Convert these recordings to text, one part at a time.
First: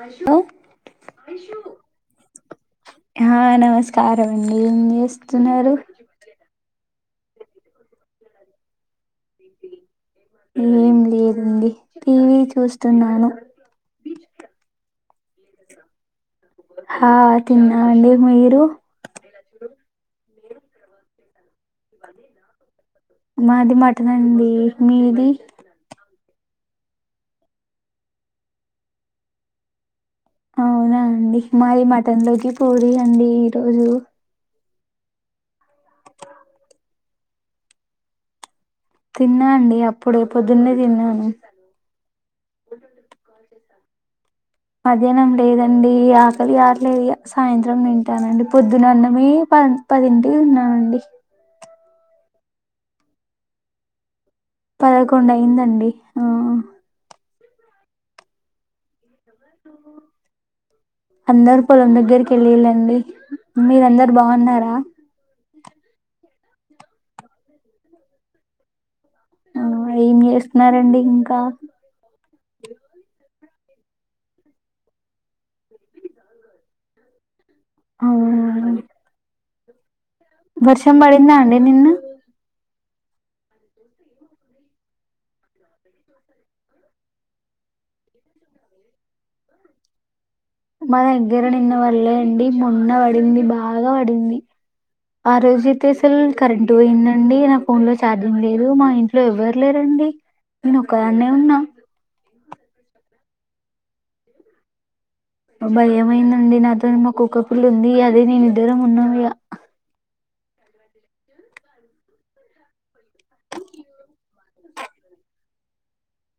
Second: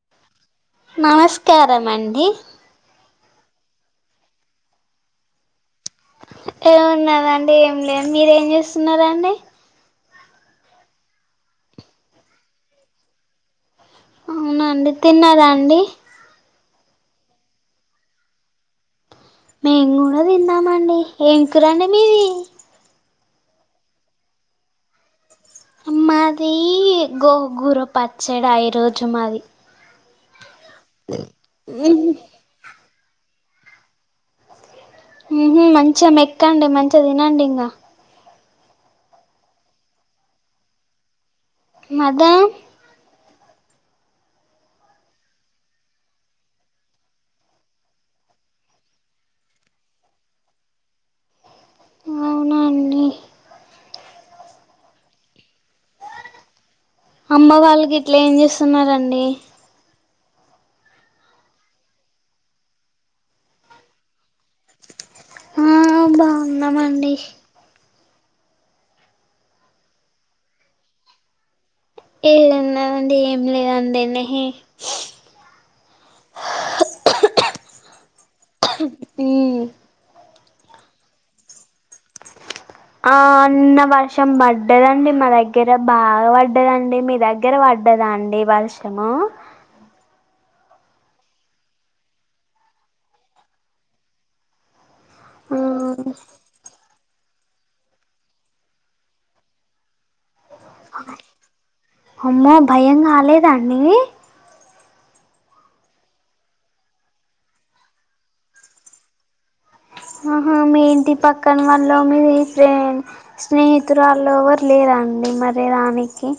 Hello. నమస్కారం అండి ఆ నమస్కారం అండి ఏం చేస్తున్నారు. ఏమున్నాదండి ఏం లేదు మీరు ఏం చేస్తున్నారండి. ఏం లేదండి టీవీ చూస్తున్నాను. అవునా అండి తిన్నారా అండి. హా తిన్నాం అండి మీరు. మేము కూడా తిన్నామండి ఏం కూర అండి మీది. మాది మటన్ అండి మీది. మాది గోగుర పచ్చాడ ఈరోజు మాది. అవునా అండి మాది మటన్ లోకి పూరి అండి ఈరోజు. ఊహ్మ్ మంచిగ మెక్కండి మంచిగా తినండి ఇంగా. తిన్నా అండి అప్పుడే పొద్దున్నే తిన్నాను. మదా. మధ్యాహ్నం లేదండి ఆకలి కాట్లేదు ఇగ సాయంత్రం తింటానండి పొద్దున అన్నమే. ప పదింటికి తిన్నానండి. అవునండి పదకొండు అయింది ఆండి ఆ. అమ్మ వాళ్లుగిట్ల ఏం చేస్తున్నారండి. ఆ. [inaudible] అందరు పొలం దగ్గరికి వెళ్ళిళ్ళండి మీరందరు బాగున్నారా. ఆ బాగున్నామండి. ఆ ఏం చేస్తున్నారండి ఇంకా. ఏం ఉన్నది అండి ఏం. లేదు అండి నిహే. ఆ హ్మ్. వర్షం పడిందా అండి నిన్న. ఆ నిన్న వర్షం పడ్డదండి మా దగ్గర బాగా పడ్డదండి మీ దగ్గర. పడ్డదా అండి వర్షము. మా దగ్గర నిన్న వళ్లే అండి మొన్న పడింది బాగా పడింది. ఆ రోజు అయితే అసల్ కరంట్ పోయింది. అండి నా ఫోన్ లో ఛార్జింగ్ లేదు మా ఇంట్లో ఎవ్వరు లేరండి. నేను ఒక్కదాన్నే ఉన్నా అమ్మో భయం కాలేదా అండి. భయం అయింది అండి నాతో మా కుక్క పిల్ల ఉంది అదీ నేను ఇద్దరం ఉన్నాము ఇగ. ఆహా మీ ఇంటి పక్కన వల్లొ మీ ఫ్రెండ్ స్నేహితురాల్లో ఎవరు లేరండి. మరే రానికి.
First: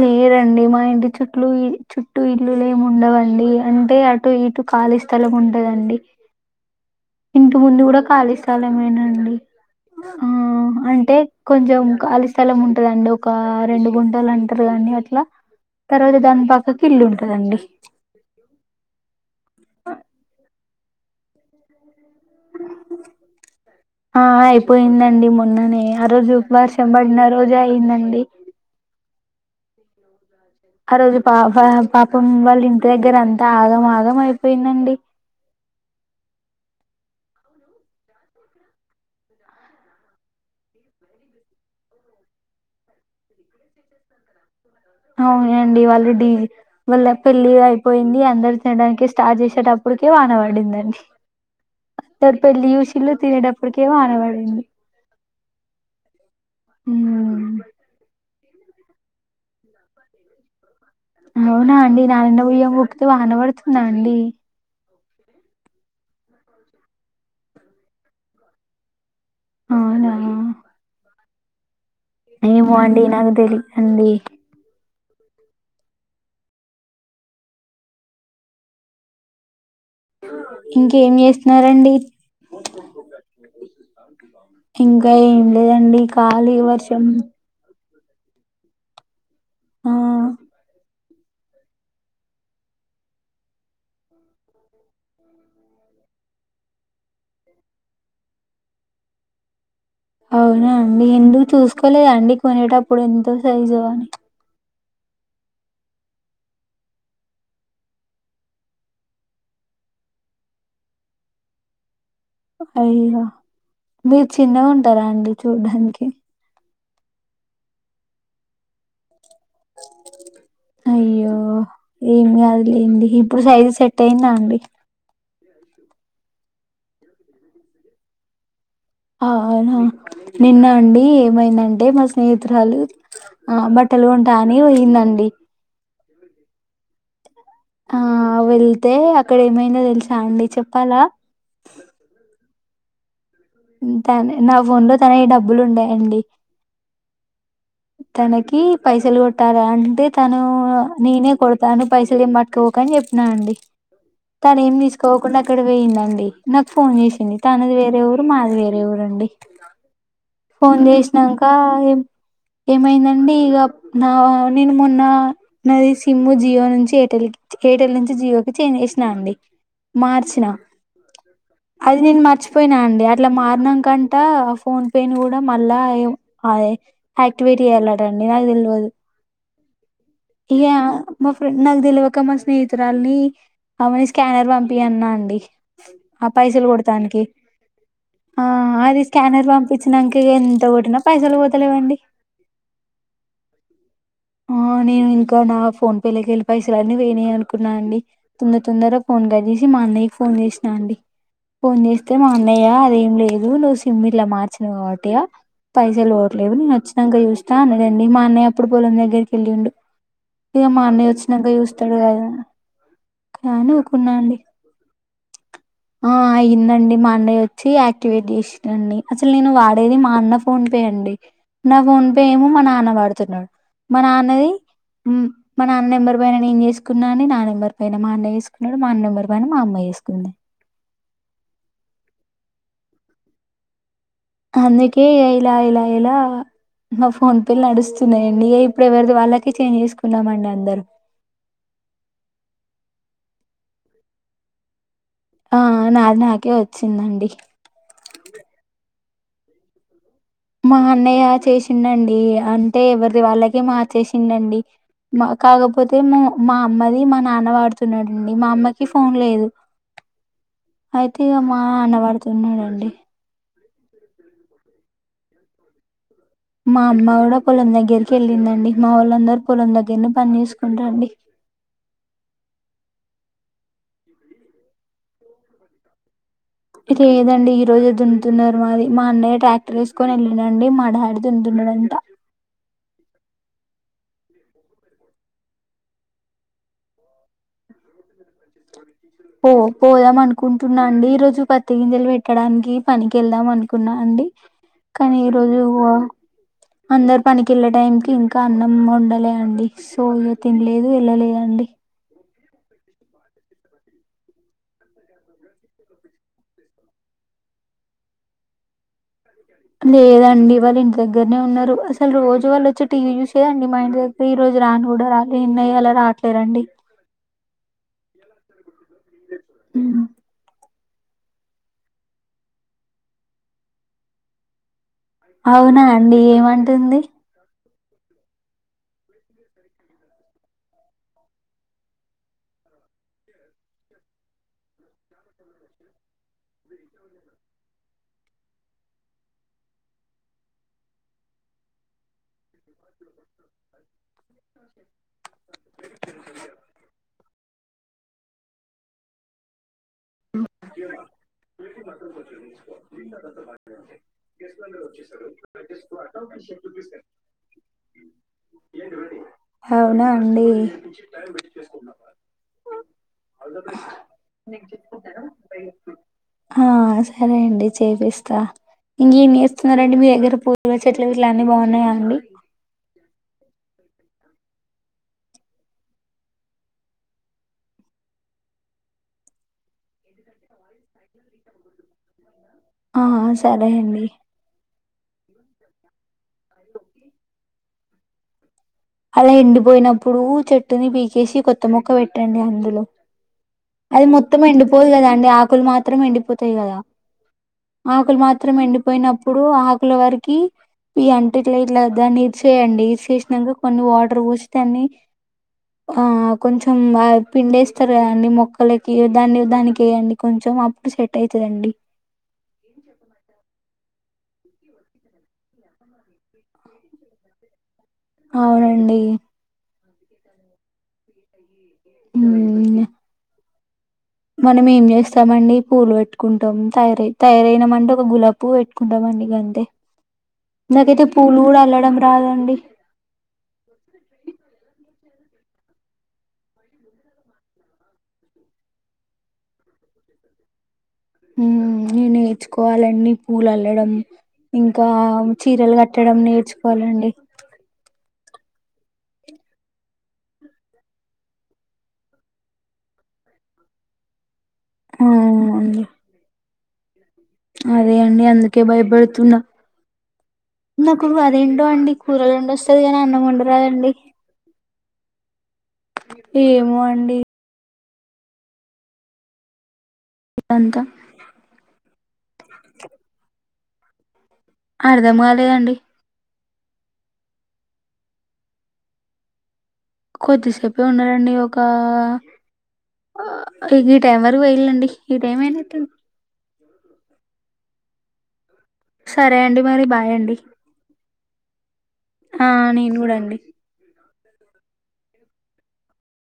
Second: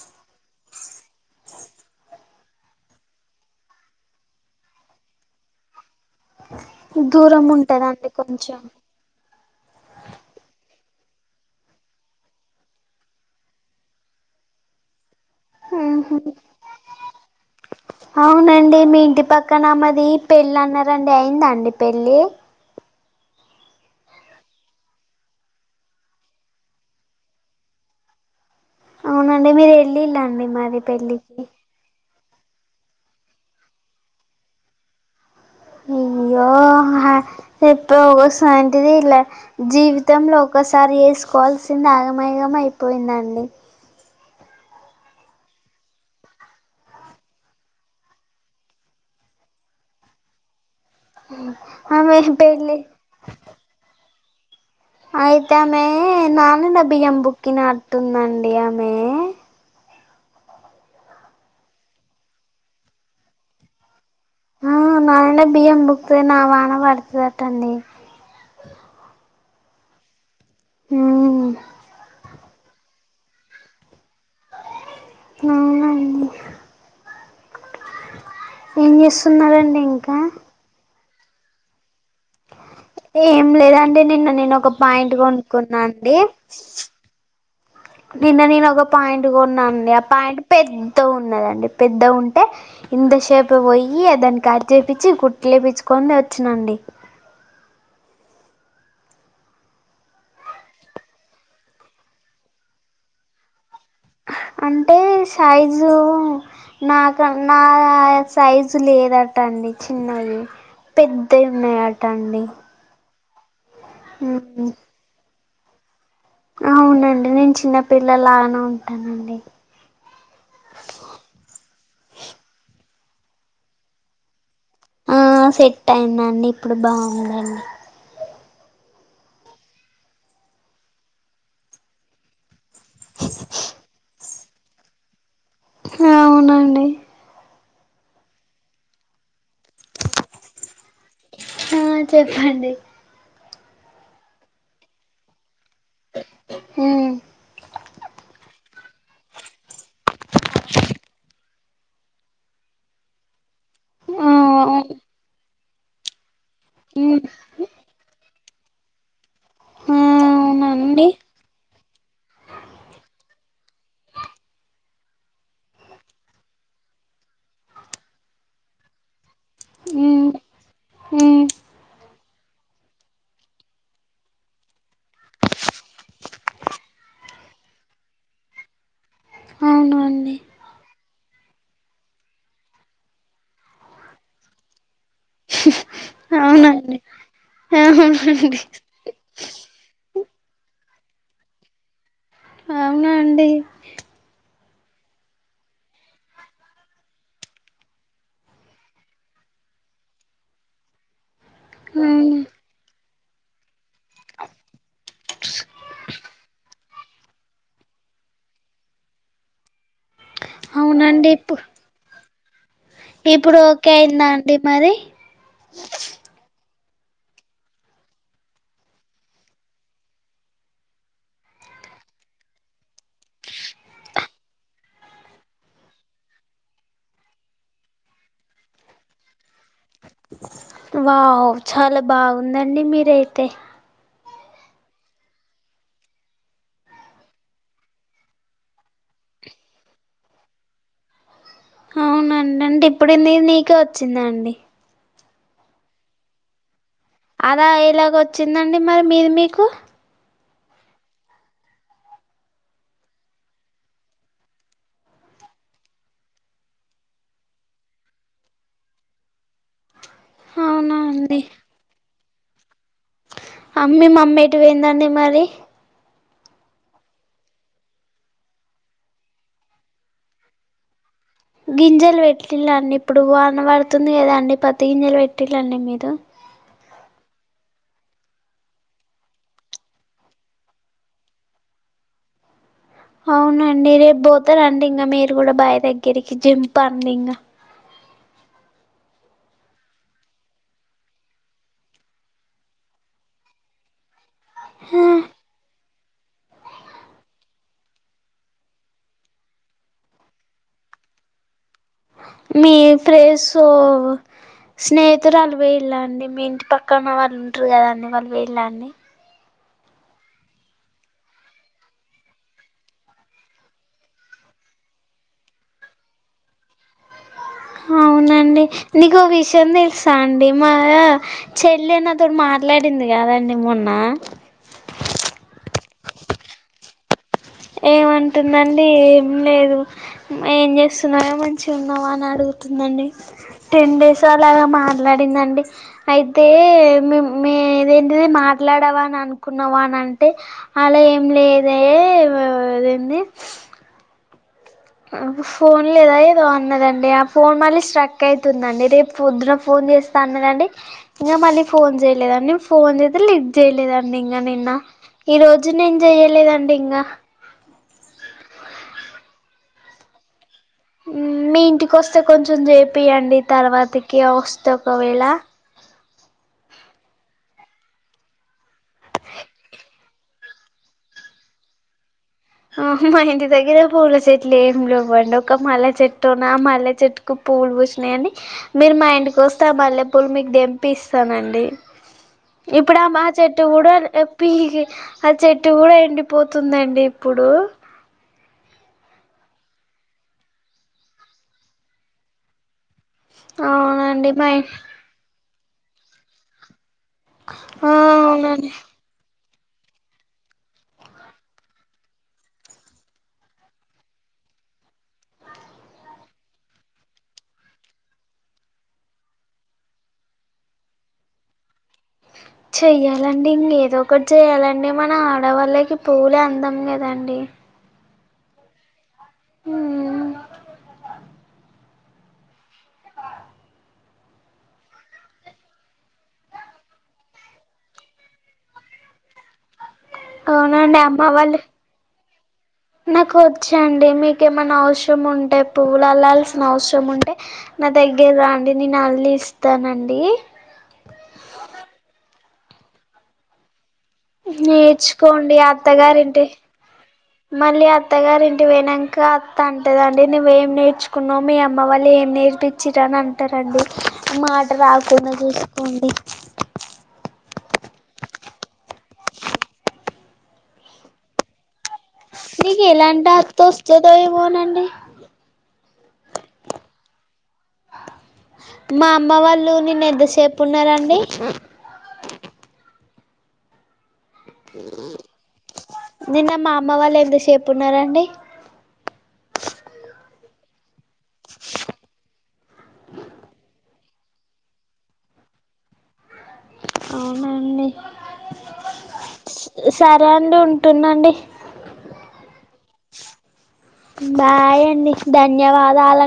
లేదండి మా ఇంటి చుట్లు చుట్టూ ఇల్లులు ఏమి ఉండవు అండి అంటే అటు. ఇటు ఖాళీ స్థలం ఉంటాదండి. దూరం ఇంటి ముందు కూడా ఉంటదండి ఖళీ కొంచెం స్థలమేనాండి ఆ. అంటే కొంచం ఖాళి స్థలం ఉంటాదండి ఒక రెండు గుంటలు అంటారు గా అండి అట్లా. తర్వాత ఉహు దాని పక్కకి ఇల్లు ఉంటాది. అవునండి మీ ఇంటి పక్కన ఆమెది పెళ్ళి అన్న రండి అయిందా అండి పెళ్ళి. ఆ. ఆ అయిపోయిందండి మొన్ననే ఆ రోజు వర్షం పడిన రోజే అయింది అండి అవునండి మీరు ఏళ్ళిలండి ఆ రోజు పాప పాపం వాళ్ళ ఇంటి దగ్గర అంతా ఆగం ఆగం అయిపోయిందండి ఆ. ఆ చెప్ప సాంటిది ఇలా జీవితంలో ఒక్కసారి వేసుకోవాల్సింది ఆగమగమై అయిపోయిందండి. అవునండి వాళ్ళు డి వాళ్ళ పెళ్ళి అయిపోయింది అందరు తినడానికి స్టార్ట్ చేసేటప్పు కే వాన పడిందండి ఆమె అందరు పెళ్లి పెళ్ళి చూషిల్లు తినేటప్పుడుకే వాన పడిం అయితే ఆమె ననిండే బియ్యము ఉమ్. బుక్కినట్టు ఉంది అండి ఆమె అవునా అండి ననిన బియ్యం కుక్కితే వాన పడుతుంద అండి ఆ నాన్న బియ్యం ముక్తే నా వాన పడుతుందట్టండి అవునా ఉమ్ ఎమో అండి నాకు తెలి దండి అవునా ఏం చేస్తున్నారండి ఇంకా ఇంకేం చేస్తున్నారండి ఏం లేదండి నిన్న నేను ఒక ఇంకా పాయింట్ ఏం కొనుక్కున్నా లేదండి అండి ఖాళీ వర్షం నిన్న నేను ఒక పాయింట్ కొన్నా అండి ఆ పాయింట్ పెద్ ద్ద ఉన్నదండి పెద్ద ఉంటే ఇంత సేపు పోయి దాన్ని కట్ చేపిచ్చి కుట్ లేపిచ్ కొని వచ్చినండి అవునా అండి ఎందుకు చూసుకోలేద అండి కొనేటప్పుడు ఎంతో సైజు అని అంటే సైజు నాక నా సైజు లేదట అం చిన్నవి పెద్ద ఉన్నాయి అ అయ్యో మీరు చిన్నగా ఉంటార అండి చూడ్డానికి అవునండి నేను చిన్నపిల్లలానే ఉంటానండి అయ్యో ఏం కాదులేండి ఇప్పుడు సైజు సెట్ అయింద అండి ఆ సెట్ అయిందండి ఇప్పుడు బాగుందండి అవునా నిన్న అండి ఏమైందంటే మా స్నేహితురాలు ఆ బట్టలు కొంటా అని పోయిందండి అవునండి ఆ వెళ్తే అక్కడ ఏమైందో తెలుసా అండి చె ఆ చెప్పండి తను నా ఫోన్ లో తనవి డబ్బులు ఉన్నాయండి తనకి పైసలు కొట్టాలి అంటే తను నేనే కొ తను పైసలు ఏమట్టుకోకని చెప్పినాను అండి ఆ తను ఏం ఆ తీసుకోకుండా అక్కడ పొయిందండి నాకు ఫోన్ ఉమ్. చేసింది తనది వేరే ఊరు మాది వేరే ఊరండి హా అవునా ఫోన్ చేసినాంక ఏమైంది అండి ఇగ నా నేను మొన్న నాది సిమ్ జియో నుంచి ఎయిర్టెల్ ఎయిర్టెల్ నుంచి జి చేన్జ్ చేసినా అండి ఉమ్ మార్చిన ఉమ్ అది నేన్ మార్చ్ పోయినా అండి అట్లా మారినా కంట ఆ ఫోన్ పెయిన్ కూడ మళ్ళా యాక్టివేట్ చెయ్యలాడండి నాకు తెలియదు అవునండి ఇక మా ఫ్రెండ్ అని తెలివక మా స్నేహతురాల్ని అమని స్కానర్ పంపి అన్నా అండి ఆ పైసలు కొడతానికి ఆ అవునండి నాకు ఎంత కోట్టిన పైసలు పోతలేవండి అండి ఆ నేను ఇంకా నా ఫోన్ పేలకెళ్ళి పైసలు అన్నీ పోయినేయి అనుకున్నాను అండి తొంద తొందర ఫోన్ కట్ సి మా అన్నయ్యకి ఫోన్ చేసినా అండి ఫోన్ చేస్తే మా అవును అన్నయ్య అదేం లేదు నువ్వు సిమ్ ఇట్ల మార్చినవు కాబట్టిగా పైసలు పోవట్లేవు నేను వచ్చినంక చూస్తా అన్నాడండి మా అన్నయ్య అప్పుడు పొలం దగ్గరికి వెళ్లిండు ఇక మా అన్నయ్య అవునండి వచ్చినంక ఇప్పు చూస్తాడు కదా ఇప్పుడు అని ఓకే అయిందా ఊకున్నాండి అండి మరి ఆ అయిందండి అండి మా అన్నయ వచ్చి యాక్టివేట్ చేసిండండి అసలు నేను వాడేది మా అన్న ఫోన్ పే అండి నా ఫోన్ పే ఏమో మా నాన్న వాడుతున్నాడు మా నాన్నది మా నాన్న నెంబర్ పైన నేను చేసుకున్నాఅని నెంబర్ పైన మా అన్నయ్య చేసుకున్నాడు మా నెంబర్ పైన మా అమ్మ చేసుకుంది వావ్ చాలా బాగుందండి మీరయితే అందుకే ఇగ ఇలా ఇలా ఇలా మా ఫోన్ పేలు నడుస్తున్నాయండి ఏ ఇప్పుడు ఎవరితే వాళ్ళకే చేంజ్ చేసుకున్నామండి అందరు ఏంటే ఇప్పుడు నీది నీకే వచ్చిందా అండి అ నాది నాకే వ అలా ఎలాగ వచ్చిందండి మరి మీది మీకు మా అన్నయ్య చేసిండండి అంటే ఎవరి వాళ్ళకె మార్చేసిండండి మా కాకపోతే మా మా అమ్మది మా నాన్న వాడుతున్నాడండి మా అమ్మకి ఫోన్ లేదు అవునా అయితే అండి ఇక మా అన్నవాడుతున్నాడండి అమ్మీ మమ్మీ ఎటు పోఇందండి మరి మా అమ్మ కూడా పొలం దగ్గరికి వెళ్ళిందండి మా వొళ్ళందరు పొలం దగ్గర నే పని చేసుకుంటండి గింజలు పెట్టిళండి ఇప్పుడు వాన పడుతుంది కదా అండి పత్తి గింజలు పెట్టిళండి మీరు లేదండి ఈ రోజు దున్ను తున్నరు మాది మా అన్నయ్య ట్రాక్టర్ వేసుకొని వెళ్ళినండి మా డాడి దున్ను తున్నాడంట అవునండి రేపు పోత రండి ఇంకా మీరు కూడా బాయ్ దగ్గరికి జింప్ అండి ఇంకా పో పోదాం అనుకుంటున్నా అండి ఈ రోజు పత్తి గింజలు పెట్టడానికి పనికి వెళ్దాం అనుకున్నా అండి కానీ ఈ రోజు పో అందరు పనికి వెళ్లే టైంకి ఇంకా అన్నం వండలే అండి సో ఇ తినలేదు వెళ్ళలేదండి మీ ఫ్రెస్సు స్నేహితురాళ్లు వేఇల్ళండి మీ ఇంటి పక్కన వాళ్ళు ఉంటారు కదాండి వాలు వేఇల్ళండి లేదండి వాళ్ళ ఇంటి దగ్గరనే ఉన్నరు అసలు రోజు వాళ్ళ వచ్చి టీవీ చూసేదండి మా ఇంటి దగ్గర ఈ రోజు రాని కూడా రాలే ఎన్నయ్య ఇలా రాట్లేరండి అవునండి నీకొ విషయం ఉమ్. తెలుసా అండి మా చెల్లి నా తోడు మాట్లాడింది కదండి మొన్న అవునా ఏమంటుంది ఏమంటుందండి ఏం లేదు ఏం చేస్తున్నారా మంచి ఉన్నావా అని అడుగుతుందండి టెన్ డేస్ అలాగా మట్లా మరిందండి అయితే మే మేదేంటిది మాట్లాడవా అని అనుకున్నావా అని అంటే అలా ఏం లేదే గదేంది ఫోన్ లేదా ఏదో అన్నదండి ఆ ఫోన్ మళ్ళీ స్ట్రక్ అయితుందండి రేపు పొద్దున ఫోన్ చేస్తా అన్నదండి ఇంగ మళ్ళీ ఫోన్ చేయలేదండి ఫోన్ చేస్తే లిఫ్ట్ చేయలేదండి ఇంకా నిన్న ఈ రోజు నేను చెయ్యలేదండి ఇంగా అవునా అండి మీ ఇంటికి వస్తే కొంచెం చేపియండి తర్వాతకి వస్తే స్తే ఒకవేళ హా సరే అండి చేపిస్తా ఇంకేం చేస్తున్నారండి మీ దగ్గర పూల చెట్లు ఇట్ల అన్నీ బాగున్నాయా అండి హా హా మా ఇంటి దగ్గర పూల చెట్లు ఏం లేవ్వండి ఒక మల్లె చెట్టు ఆ మల్లె చెట్టుకు పూలు పూసినాయి అండి మీరు మా ఇ ఇంటికీ వస్తె ఆ మల్లె పూలు మీకు దెంపి ఇస్తానండి ఇప్పుడు ఆ మా చెట్టు సరే కూడా అండి పికి ఆ చెట్టు కూడా ఎండిపోతుంది అండి ఉ అలా ఎండిపోయినప్పుడు చెట్టుని పీకేసి కొత్త మొక్క పెట్టండి అందులో అది అవునండి మొత్తం మా ఎండిపోదు కదా అండి ఆకులు మాత్రం ఎండిపోతాయి కదా ఆ ఆకులు మాత్రం అవునండి ఎండిపోయినప్ ఇప్పుడు ఆకుల వరకి ఈ అంటిట్లా ఇట్లా దాన్ని ఇరిసేయండి ఇరిసేసినంక కొన్ని వాటర్ వొసి తన్ని అ కొంచెం ఆ పిండేస్తారు అండి మొక్కలకి దాన్ని దానికేయండి కొంచెం అప్పుడు సెట్ సెట్ అయితది అండి చెయ్యాలండి ఇంగా ఏదో ఒకటి చేయాలండి మన ఆడవాళ్ళకి పులె అందం కదా అండి అవునండి మ్ మ్ యా మనం ఏం చేస్తామండి పూలు పెట్టుకుంటాం తయారై తయారైనా మంటే ఒక గులాబి పూవు పెట్టుకుంటామ్ అండి అన్ని గంతే అవునండి నాకైతే అమ్మ పూలు వాళ్ళు కూడా అల్లడం రాదండి నాకు వచ్చండి మీకేమన్నా హౌసు టైం ఉంటే పువ్వులు అల్లాల్సిన అవసరం ఉంటే నా దగ్గరకు రండి నేను అళ్ళీస్తానండి మ్ నేను నేర్చుకోవాలండి పూలు అల్లడం ఇంకా నేర్చుకోండి చీరలు కట్టడం అత్తగారింటి నేర్చుకోవాలండి మళ్ళీ అత్ అత్తగారి ఇంటికి పోయినంక అత్త అంటదండి నువ్వేం నేర్చుకున్నావు మీ అమ్మ వాళ్ళు ఏం నేర్పించిర్రు అంటారండి మాట రాకుండా అవునండి చూసుకోండి అదే అండి అందుకే భయపడుతున్నా నాకు అదేంటో అండి కూరలు అన్ని వస్తాయి నీకు కానీ అన్నం ఎలాంటి అత్త వండరాదండి వస్తదో ఏమోనండి ఏమో అండి మా అమ్మ వాళ్ళు ని ఇంగ ఎంత సేపు అంతా ఉండాలండి అర్ధం కాలేదండి నిన్న మా అమ్మ వాళ్ళు ఎంతసేపు ఉన్నరండి కొద్దిసేపే ఉన్నారండి ఒకా ఈ టైం వరకు వేయిల్లండి ఈ టైం ఐనట్టే అవునా అండి సరే అండి మరి బాయ్ సరే అండి ఉంటుందండి ఆ నేను కూడా అండి బాయ్ అండి ధన్యవాదాలు